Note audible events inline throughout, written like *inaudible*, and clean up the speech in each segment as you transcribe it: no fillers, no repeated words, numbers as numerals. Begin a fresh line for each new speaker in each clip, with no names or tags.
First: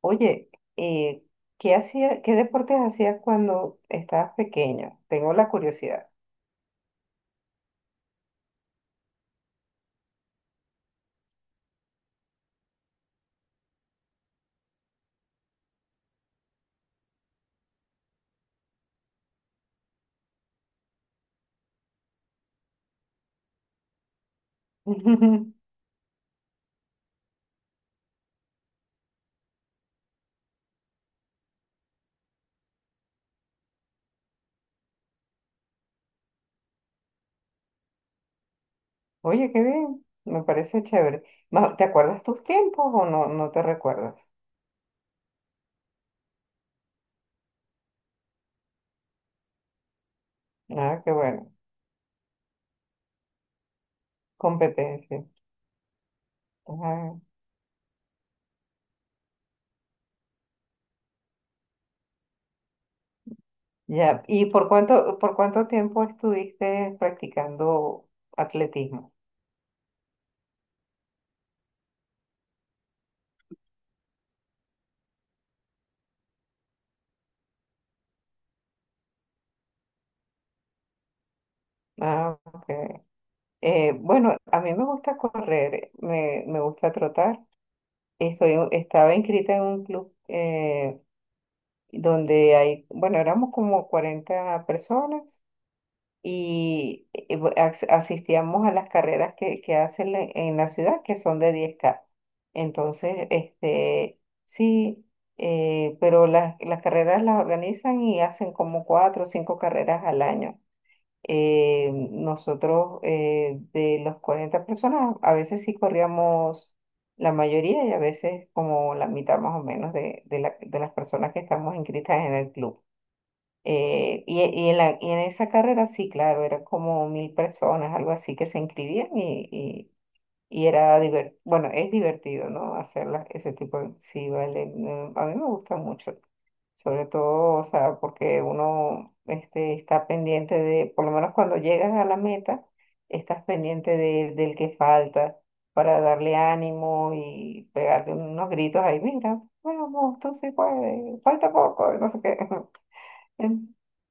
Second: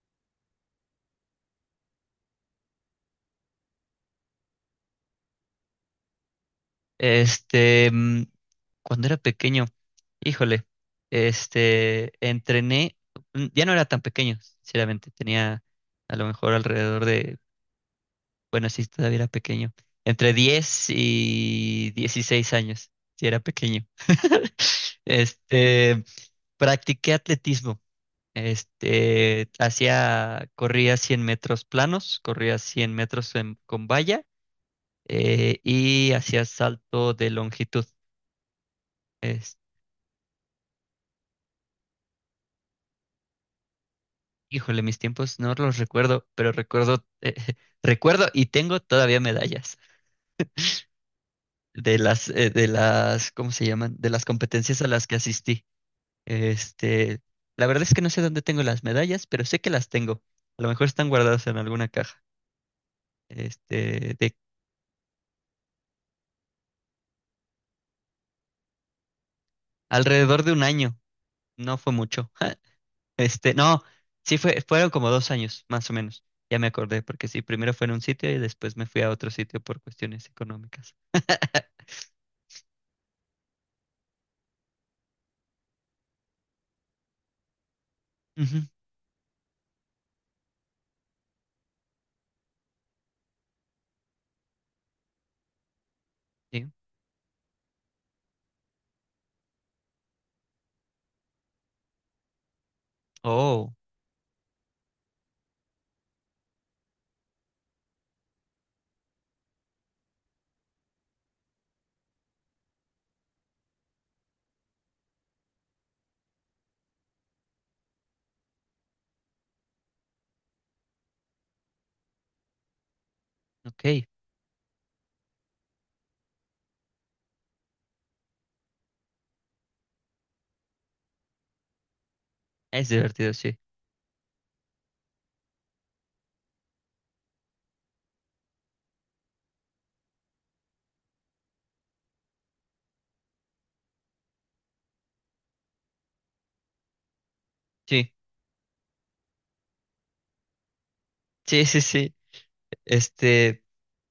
Oye, eh, ¿qué hacía, qué deportes hacías cuando estabas pequeño? Tengo la curiosidad.
Este, mm, Cuando era pequeño, híjole, entrené. Ya no era tan pequeño, sinceramente, tenía a lo mejor alrededor de, bueno, sí, todavía era pequeño, entre 10 y 16 años, sí era pequeño. *laughs*
*laughs*
Este, Practiqué atletismo. Hacía, corría 100 metros planos, corría 100 metros con valla, y hacía salto de longitud.
Oye, qué bien, me parece chévere. ¿Te acuerdas tus tiempos o no te recuerdas?
Híjole, mis tiempos no los recuerdo, pero recuerdo, *laughs* recuerdo y tengo todavía medallas
Ah, qué bueno,
de las, ¿cómo se llaman? De las competencias a las que
competencia.
asistí. Este,
Ah,
la verdad es que no sé dónde tengo las medallas, pero sé que las tengo. A lo mejor están guardadas en alguna caja. Este,
ya,
de
¿y por cuánto tiempo estuviste practicando atletismo?
Alrededor de un año. No fue mucho. *laughs* No, sí fue, fueron como 2 años, más o menos. Ya me acordé, porque sí, primero fue en un sitio y después me fui a otro sitio por cuestiones económicas. *laughs*
Ah, ok. Bueno, a mí me gusta correr, me gusta trotar.
Ujú,
Estaba inscrita en un club. Donde hay, bueno, éramos como 40 personas
sí.
y asistíamos a las carreras que hacen en la ciudad, que son de 10 K. Entonces,
Oh.
sí, pero las carreras las organizan y hacen como cuatro o cinco carreras al año. Nosotros de los 40 personas, a veces sí corríamos la mayoría y a veces como la mitad más o menos de, de las personas que estamos inscritas en el club.
Ok,
Y en y en esa carrera sí, claro, eran como 1000 personas, algo así, que se inscribían y era divertido, bueno, es divertido, ¿no?
es
Hacer
divertido,
ese
sí.
tipo de. Sí, vale, no, a mí me gusta mucho sobre todo, o sea, porque uno está pendiente de, por lo menos cuando llegas a la meta, estás pendiente de, del que falta para darle ánimo y
Sí,
pegarle unos gritos ahí, mira, vamos, tú sí puedes, falta
sí, sí,
poco, y no
sí.
sé qué. *laughs*
Este,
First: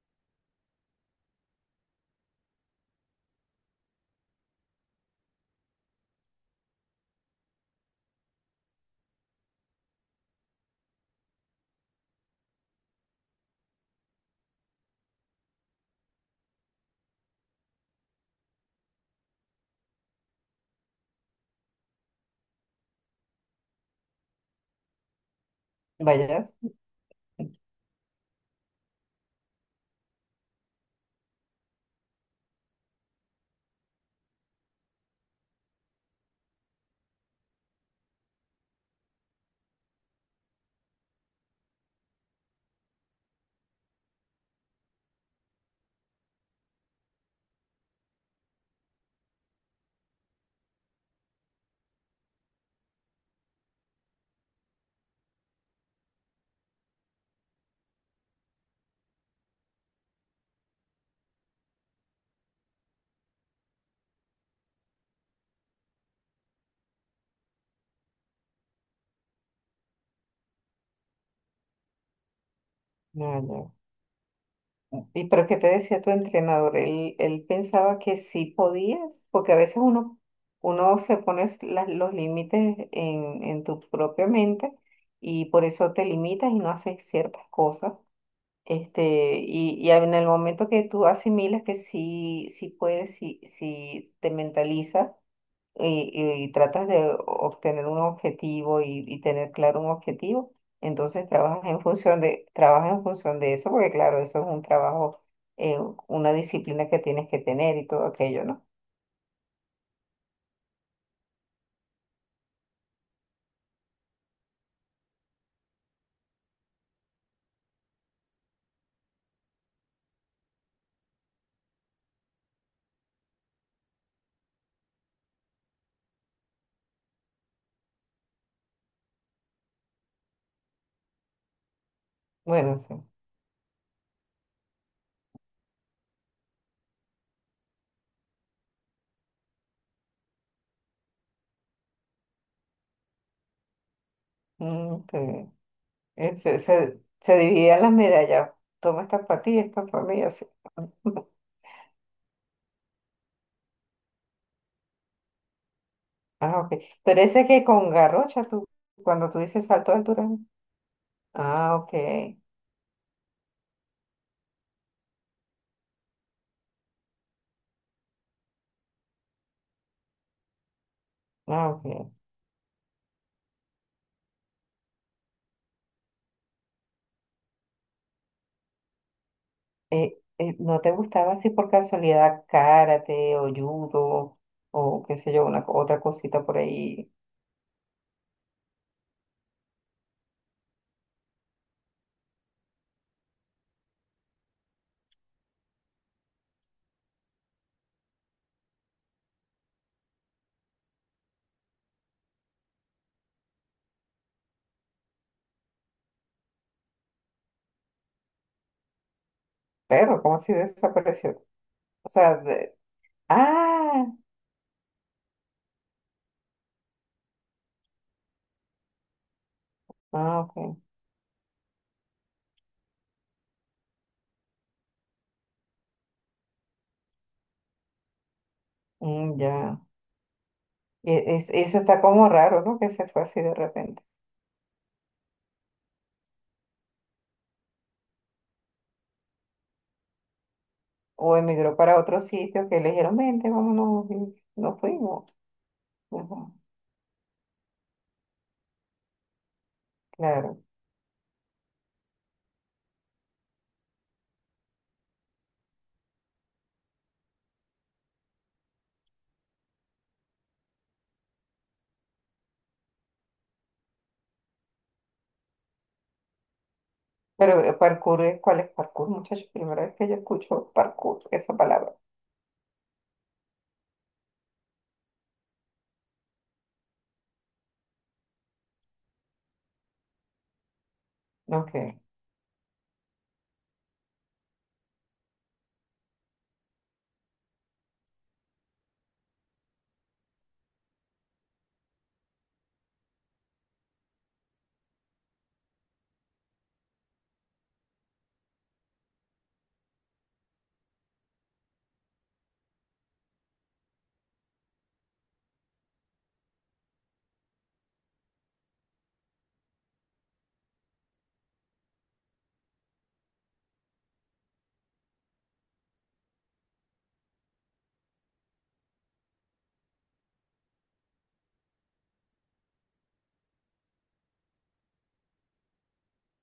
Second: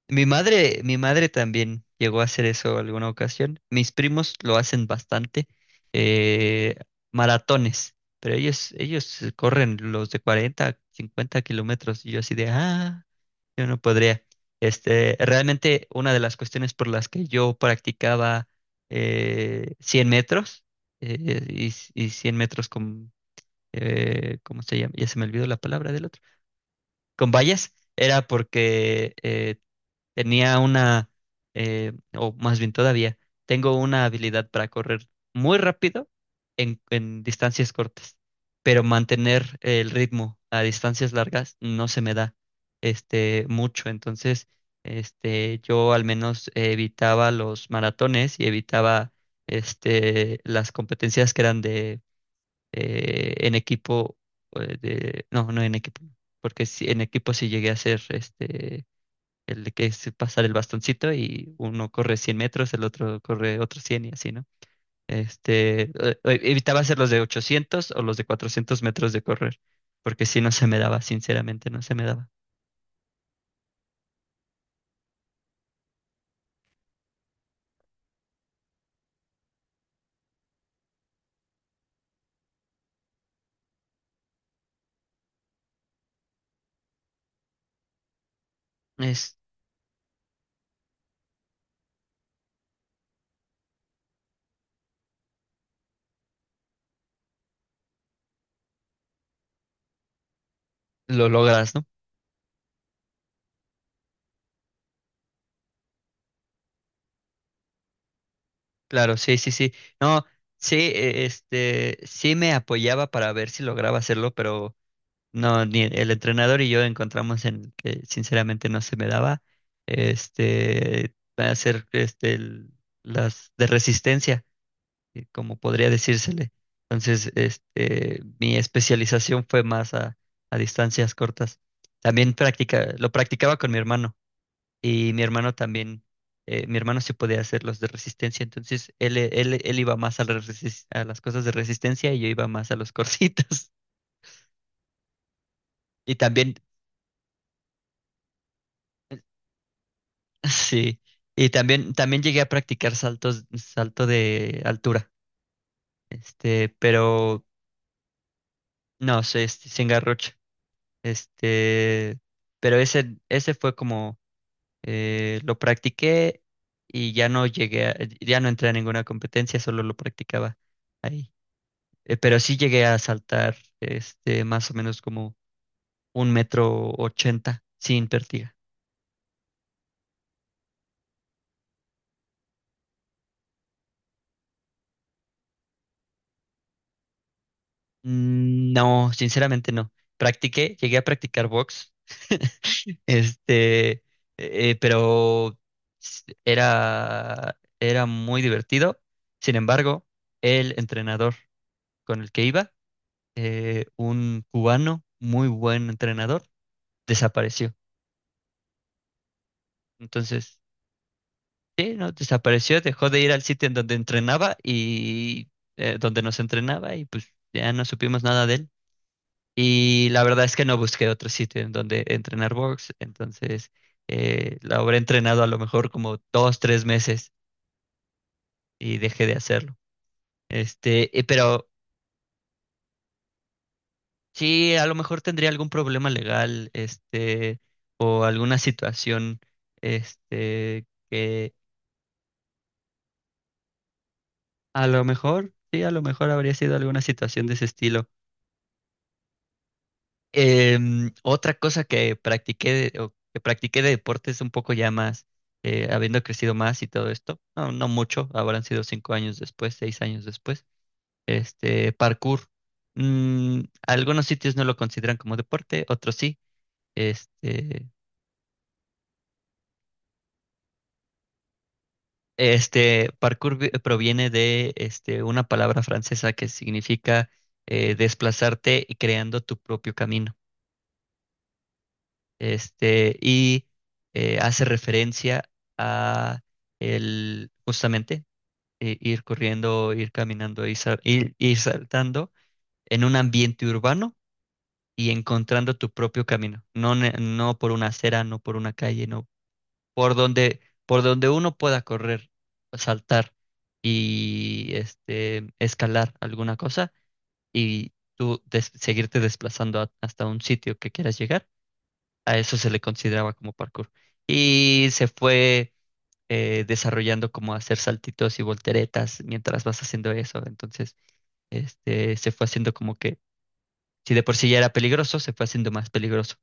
mi madre también llegó a hacer eso alguna ocasión. Mis primos lo hacen bastante, eh, maratones, pero ellos corren los de 40, 50 kilómetros y yo así de, ah, yo no podría. Realmente, una de las cuestiones por las que yo practicaba, 100 metros, y 100 metros, ¿cómo se llama? Ya se me olvidó la palabra del otro.
Vayas.
Con vallas, era porque tenía una, o más bien todavía, tengo una habilidad para correr muy rápido en distancias cortas, pero mantener el ritmo a distancias largas no se me da mucho. Entonces, yo al menos evitaba los maratones y evitaba, las competencias que eran de, en equipo, de, no, no en equipo, porque sí, en equipo sí llegué a hacer, el de que es pasar el bastoncito y uno corre 100 metros, el otro corre otros 100 y así, ¿no? Este, eh, eh, Evitaba hacer los de 800 o los de 400 metros de correr, porque si no se me daba, sinceramente no se me daba.
¿Y pero qué te decía tu entrenador? Él pensaba que sí podías, porque a veces uno, uno se pone los límites en tu propia mente y por eso te limitas y no haces ciertas cosas.
Es,
Este, y en el momento que tú asimilas que sí, sí puedes, sí, sí te mentalizas, y tratas de obtener un objetivo y tener claro un objetivo,
lo
entonces trabajas
logras,
en
¿no?
función de, trabajas en función de eso, porque claro, eso es un trabajo, eh, una disciplina que tienes que tener y todo aquello, ¿no?
Claro, sí, sí, sí. No, sí, sí me apoyaba para ver si lograba hacerlo, pero no, ni el entrenador y yo encontramos en que sinceramente no se me daba hacer las de resistencia, como podría decírsele. Entonces, mi especialización fue más a distancias cortas. También
Bueno, sí.
lo practicaba con mi hermano, y mi hermano también, mi hermano sí podía hacer los de resistencia, entonces él iba más a las cosas de resistencia, y yo iba más a los corsitos. *laughs*
Mm, qué bien.
Y también.
Se dividían las medallas. Toma esta para ti, esta para mí, así.
Sí,
*laughs*
y también llegué a practicar saltos, salto de altura,
Ah, ok. Pero
pero
ese que con garrocha, tú,
no,
cuando tú
se,
dices
este, se
salto de altura,
engarrocha,
¿no? Ah, ok.
este, pero ese fue como, lo practiqué y ya no llegué, ya no entré a ninguna competencia, solo lo practicaba ahí.
Ah, ok.
Pero sí llegué a saltar, más o menos, como un metro ochenta sin pértiga.
¿No te gustaba así por casualidad karate o judo o qué sé yo, otra cosita por ahí?
No, sinceramente no, practiqué, llegué a practicar box. *laughs* Este, pero era muy divertido. Sin embargo, el entrenador con el que iba, un cubano, muy buen entrenador, desapareció.
Pero, ¿cómo así
Entonces,
desapareció?
sí,
O
no,
sea,
desapareció, dejó de ir al sitio en donde
ah,
entrenaba, y, donde nos entrenaba, y pues ya no supimos nada de él. Y la
ah,
verdad es que
ok,
no busqué otro sitio en donde entrenar box. Entonces, la habré entrenado a lo mejor como 2, 3 meses, y dejé de
mm,
hacerlo.
ya.
Pero
Eso está como raro, ¿no? Que se fue así de repente.
sí, a lo mejor tendría algún problema legal, o alguna situación,
O
que
emigró para otro sitio que le dijeron, vente, vámonos, y nos
a lo
fuimos.
mejor, sí, a lo mejor
Ajá,
habría sido alguna situación de ese estilo.
claro.
Otra cosa que practiqué, o que practiqué de deportes un poco ya más, habiendo crecido más y todo esto, no, no mucho, habrán sido 5 años después, 6 años después, parkour. Mm, Algunos sitios no lo consideran como deporte, otros sí.
Pero
Este,
parkour, ¿cuál es parkour, muchachos? Primera vez que yo escucho parkour, esa palabra.
este parkour proviene de, una palabra francesa que significa, desplazarte y creando tu propio camino.
Ok.
Y, hace referencia a el, justamente, ir corriendo, ir caminando, y ir saltando en un ambiente urbano y encontrando tu propio camino. No, no por una acera, no por una calle, no. por donde, por donde uno pueda correr, saltar, y, escalar alguna cosa, y tú seguirte desplazando hasta un sitio que quieras llegar. A eso se le consideraba como parkour. Y se fue, desarrollando como hacer saltitos y volteretas mientras vas haciendo eso. Entonces, se fue haciendo como que, si de por sí ya era peligroso, se fue haciendo más peligroso.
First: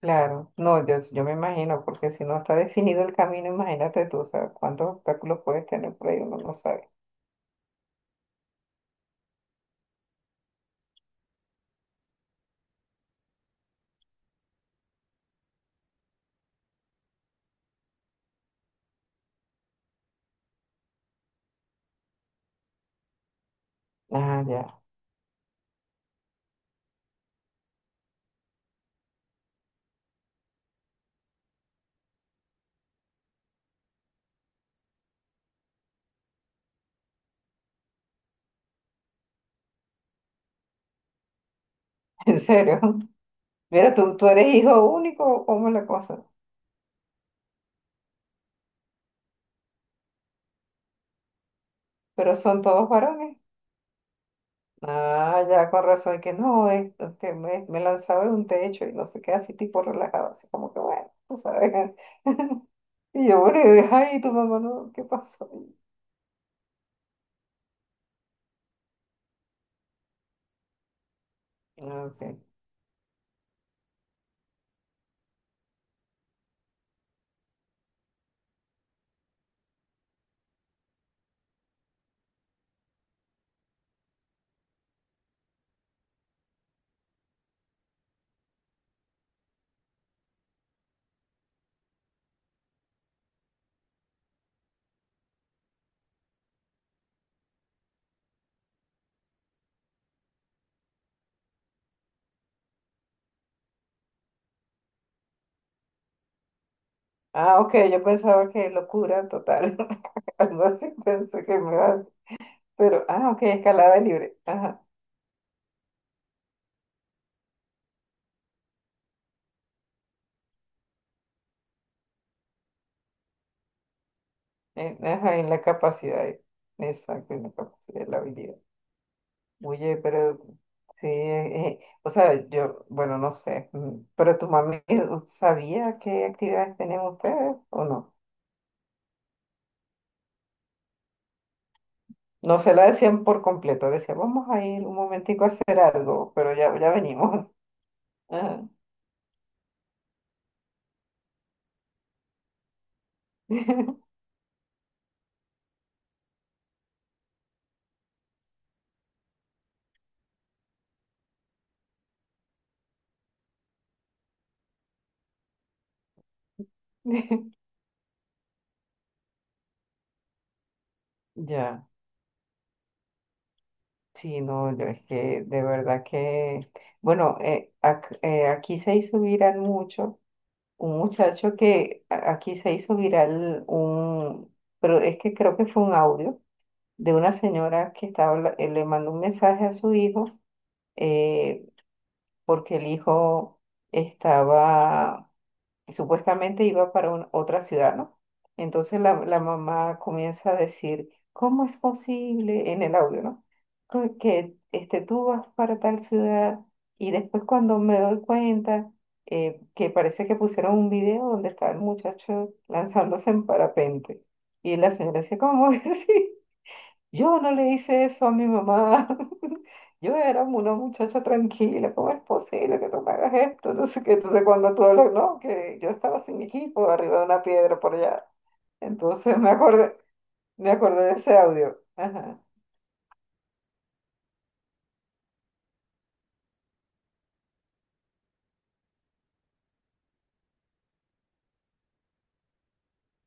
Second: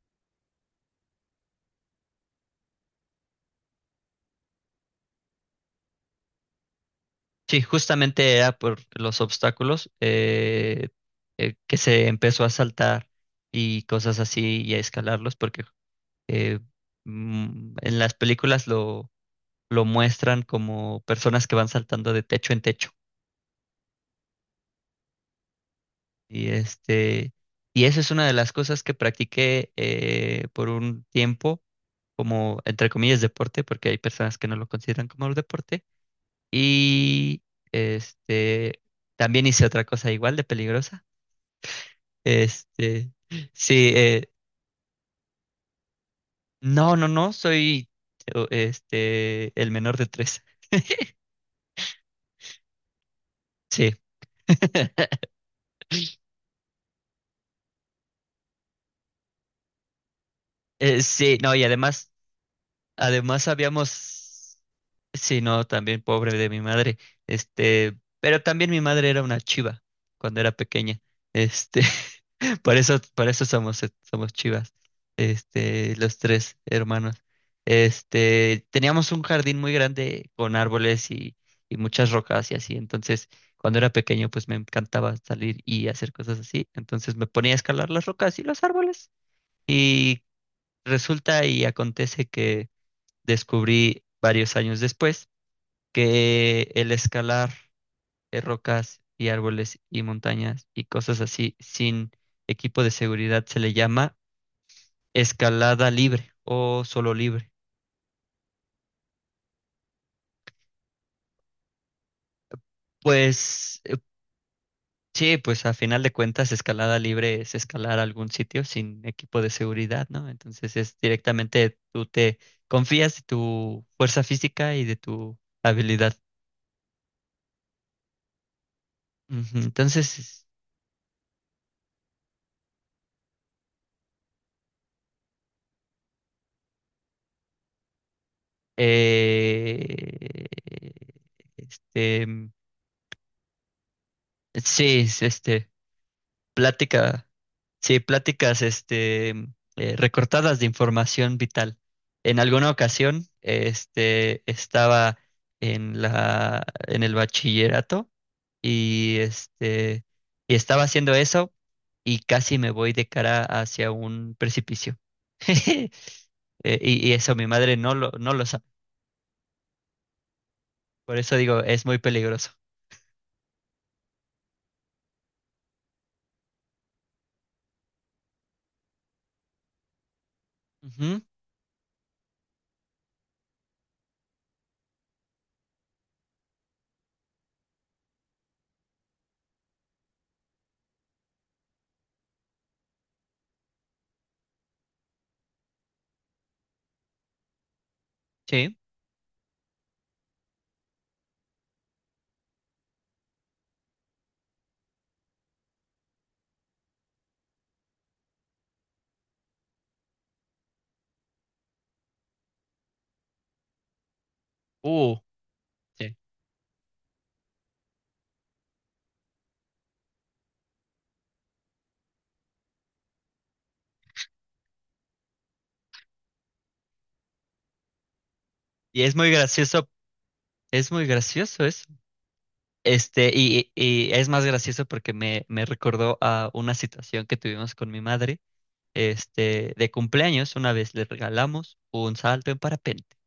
Claro, no, yo me imagino, porque si no está definido el camino, imagínate tú, o sea, cuántos obstáculos puedes tener por ahí, uno no sabe.
Sí, justamente era por los obstáculos, que se empezó a saltar y cosas así y a escalarlos, porque eh, en las películas, lo muestran como personas que van saltando de techo en techo.
Ah, ya,
Y, y eso es una de las cosas que practiqué, por un tiempo, como entre comillas deporte, porque hay personas que no lo consideran como un deporte. Y, este, también hice otra cosa igual de peligrosa.
*laughs* en serio.
Este, sí,
Mira, tú eres hijo único, o ¿cómo es la cosa?
no, no, no, soy el menor de tres.
Pero son todos varones.
Sí. *laughs*
Ah, ya, con razón, que no, es, que me lanzaba de un techo y no sé qué, así tipo relajado, así como que bueno, tú
Sí, no, y
sabes.
además
*laughs* Y yo,
Además,
bueno, ay, tu
habíamos,
mamá, no, ¿qué
sí,
pasó?
no, también pobre de mi madre, pero también mi madre era una chiva cuando era pequeña. este,
Ah, ok.
*laughs* por eso somos, somos chivas, los tres hermanos. Teníamos un jardín muy grande con árboles y muchas rocas y así. Entonces, cuando era pequeño, pues me encantaba salir y hacer cosas así, entonces me ponía a escalar las rocas y los árboles, y resulta y acontece que descubrí varios años después que el escalar, rocas y árboles y montañas y cosas así sin equipo de seguridad, se le llama escalada libre o solo libre.
Ah, ok, yo pensaba que locura total, *laughs* algo así pensé que me iba a. Pero, ah, ok,
Pues,
escalada libre. Ajá,
sí, pues a final de cuentas escalada libre es escalar algún sitio sin equipo de seguridad, ¿no? Entonces es directamente tú te confías de tu fuerza física y de
ajá,
tu
en la
habilidad.
capacidad. Exacto, en la capacidad de la habilidad.
Ujú.
Oye, pero
Entonces,
sí, o sea, yo, bueno, no sé, mm, pero tu mami sabía qué actividades tenían ustedes o no.
Eh, este, mm,
No se la decían por completo, decía, vamos a ir un
sí, es,
momentico a hacer algo, pero ya, ya
plática,
venimos.
sí,
*laughs*
pláticas,
Ajá.
recortadas de información vital. En alguna ocasión,
*laughs*
estaba en el bachillerato, y, y estaba haciendo eso, y casi me voy de cara hacia un precipicio. *laughs* Y eso, mi madre no lo sabe. Por eso digo, es
Ya,
muy peligroso.
sí, no, yo es que de verdad que, bueno, aquí se hizo viral mucho un
Ujú,
muchacho aquí se hizo viral un, pero es que creo que fue un audio de una señora que estaba, le mandó un mensaje a su hijo, eh, porque el hijo estaba y supuestamente iba para otra ciudad, ¿no?
sí.
Entonces la mamá comienza a decir, ¿cómo es posible? En el audio, ¿no? Que este, tú vas para tal ciudad y después cuando me doy cuenta que parece que pusieron un video donde estaba el muchacho lanzándose en parapente". Y la
Uh,
señora dice, ¿cómo *laughs* es
sí.
así? Yo no le hice eso a mi mamá. *laughs* Yo era una muchacha tranquila. ¿Cómo es posible que tú me hagas esto? No sé qué. Entonces, cuando tú hablas, no, que yo estaba sin mi equipo arriba de una piedra por allá.
Y
Entonces, me
es
acordé
muy
de ese
gracioso
audio.
eso.
Ajá.
Y es más gracioso porque me recordó a una situación que tuvimos con mi madre, de cumpleaños. Una vez le regalamos un salto en parapente,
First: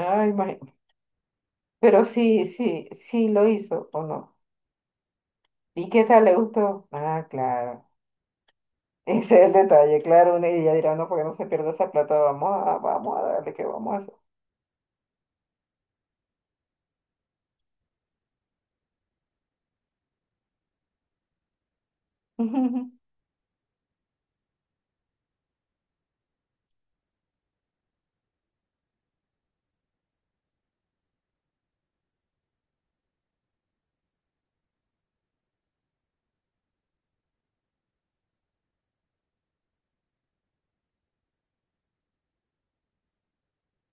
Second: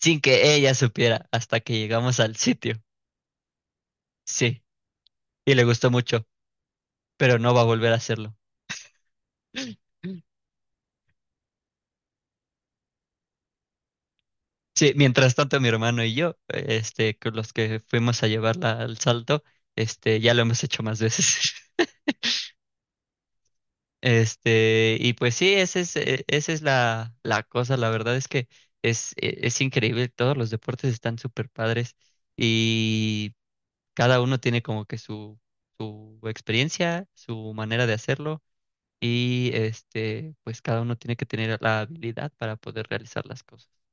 sin que
ma-
ella supiera hasta que
Pero
llegamos al
sí,
sitio.
sí, sí lo hizo o no.
Sí, y le
¿Y
gustó
qué tal
mucho,
le gustó? Ah,
pero no va a
claro.
volver a hacerlo.
Ese es el detalle,
*laughs*
claro. una- Y ella dirá, no, porque no se pierda esa plata. Vamos a darle que vamos a hacer.
Sí, mientras tanto mi hermano y yo, con los que fuimos a llevarla al salto, ya lo hemos hecho más veces. *laughs*
*laughs*
Y pues sí, esa es la cosa. La verdad es que es increíble. Todos los deportes están súper padres, y cada uno tiene como que su experiencia, su manera de hacerlo, y, pues cada uno tiene que tener la habilidad para poder realizar las cosas.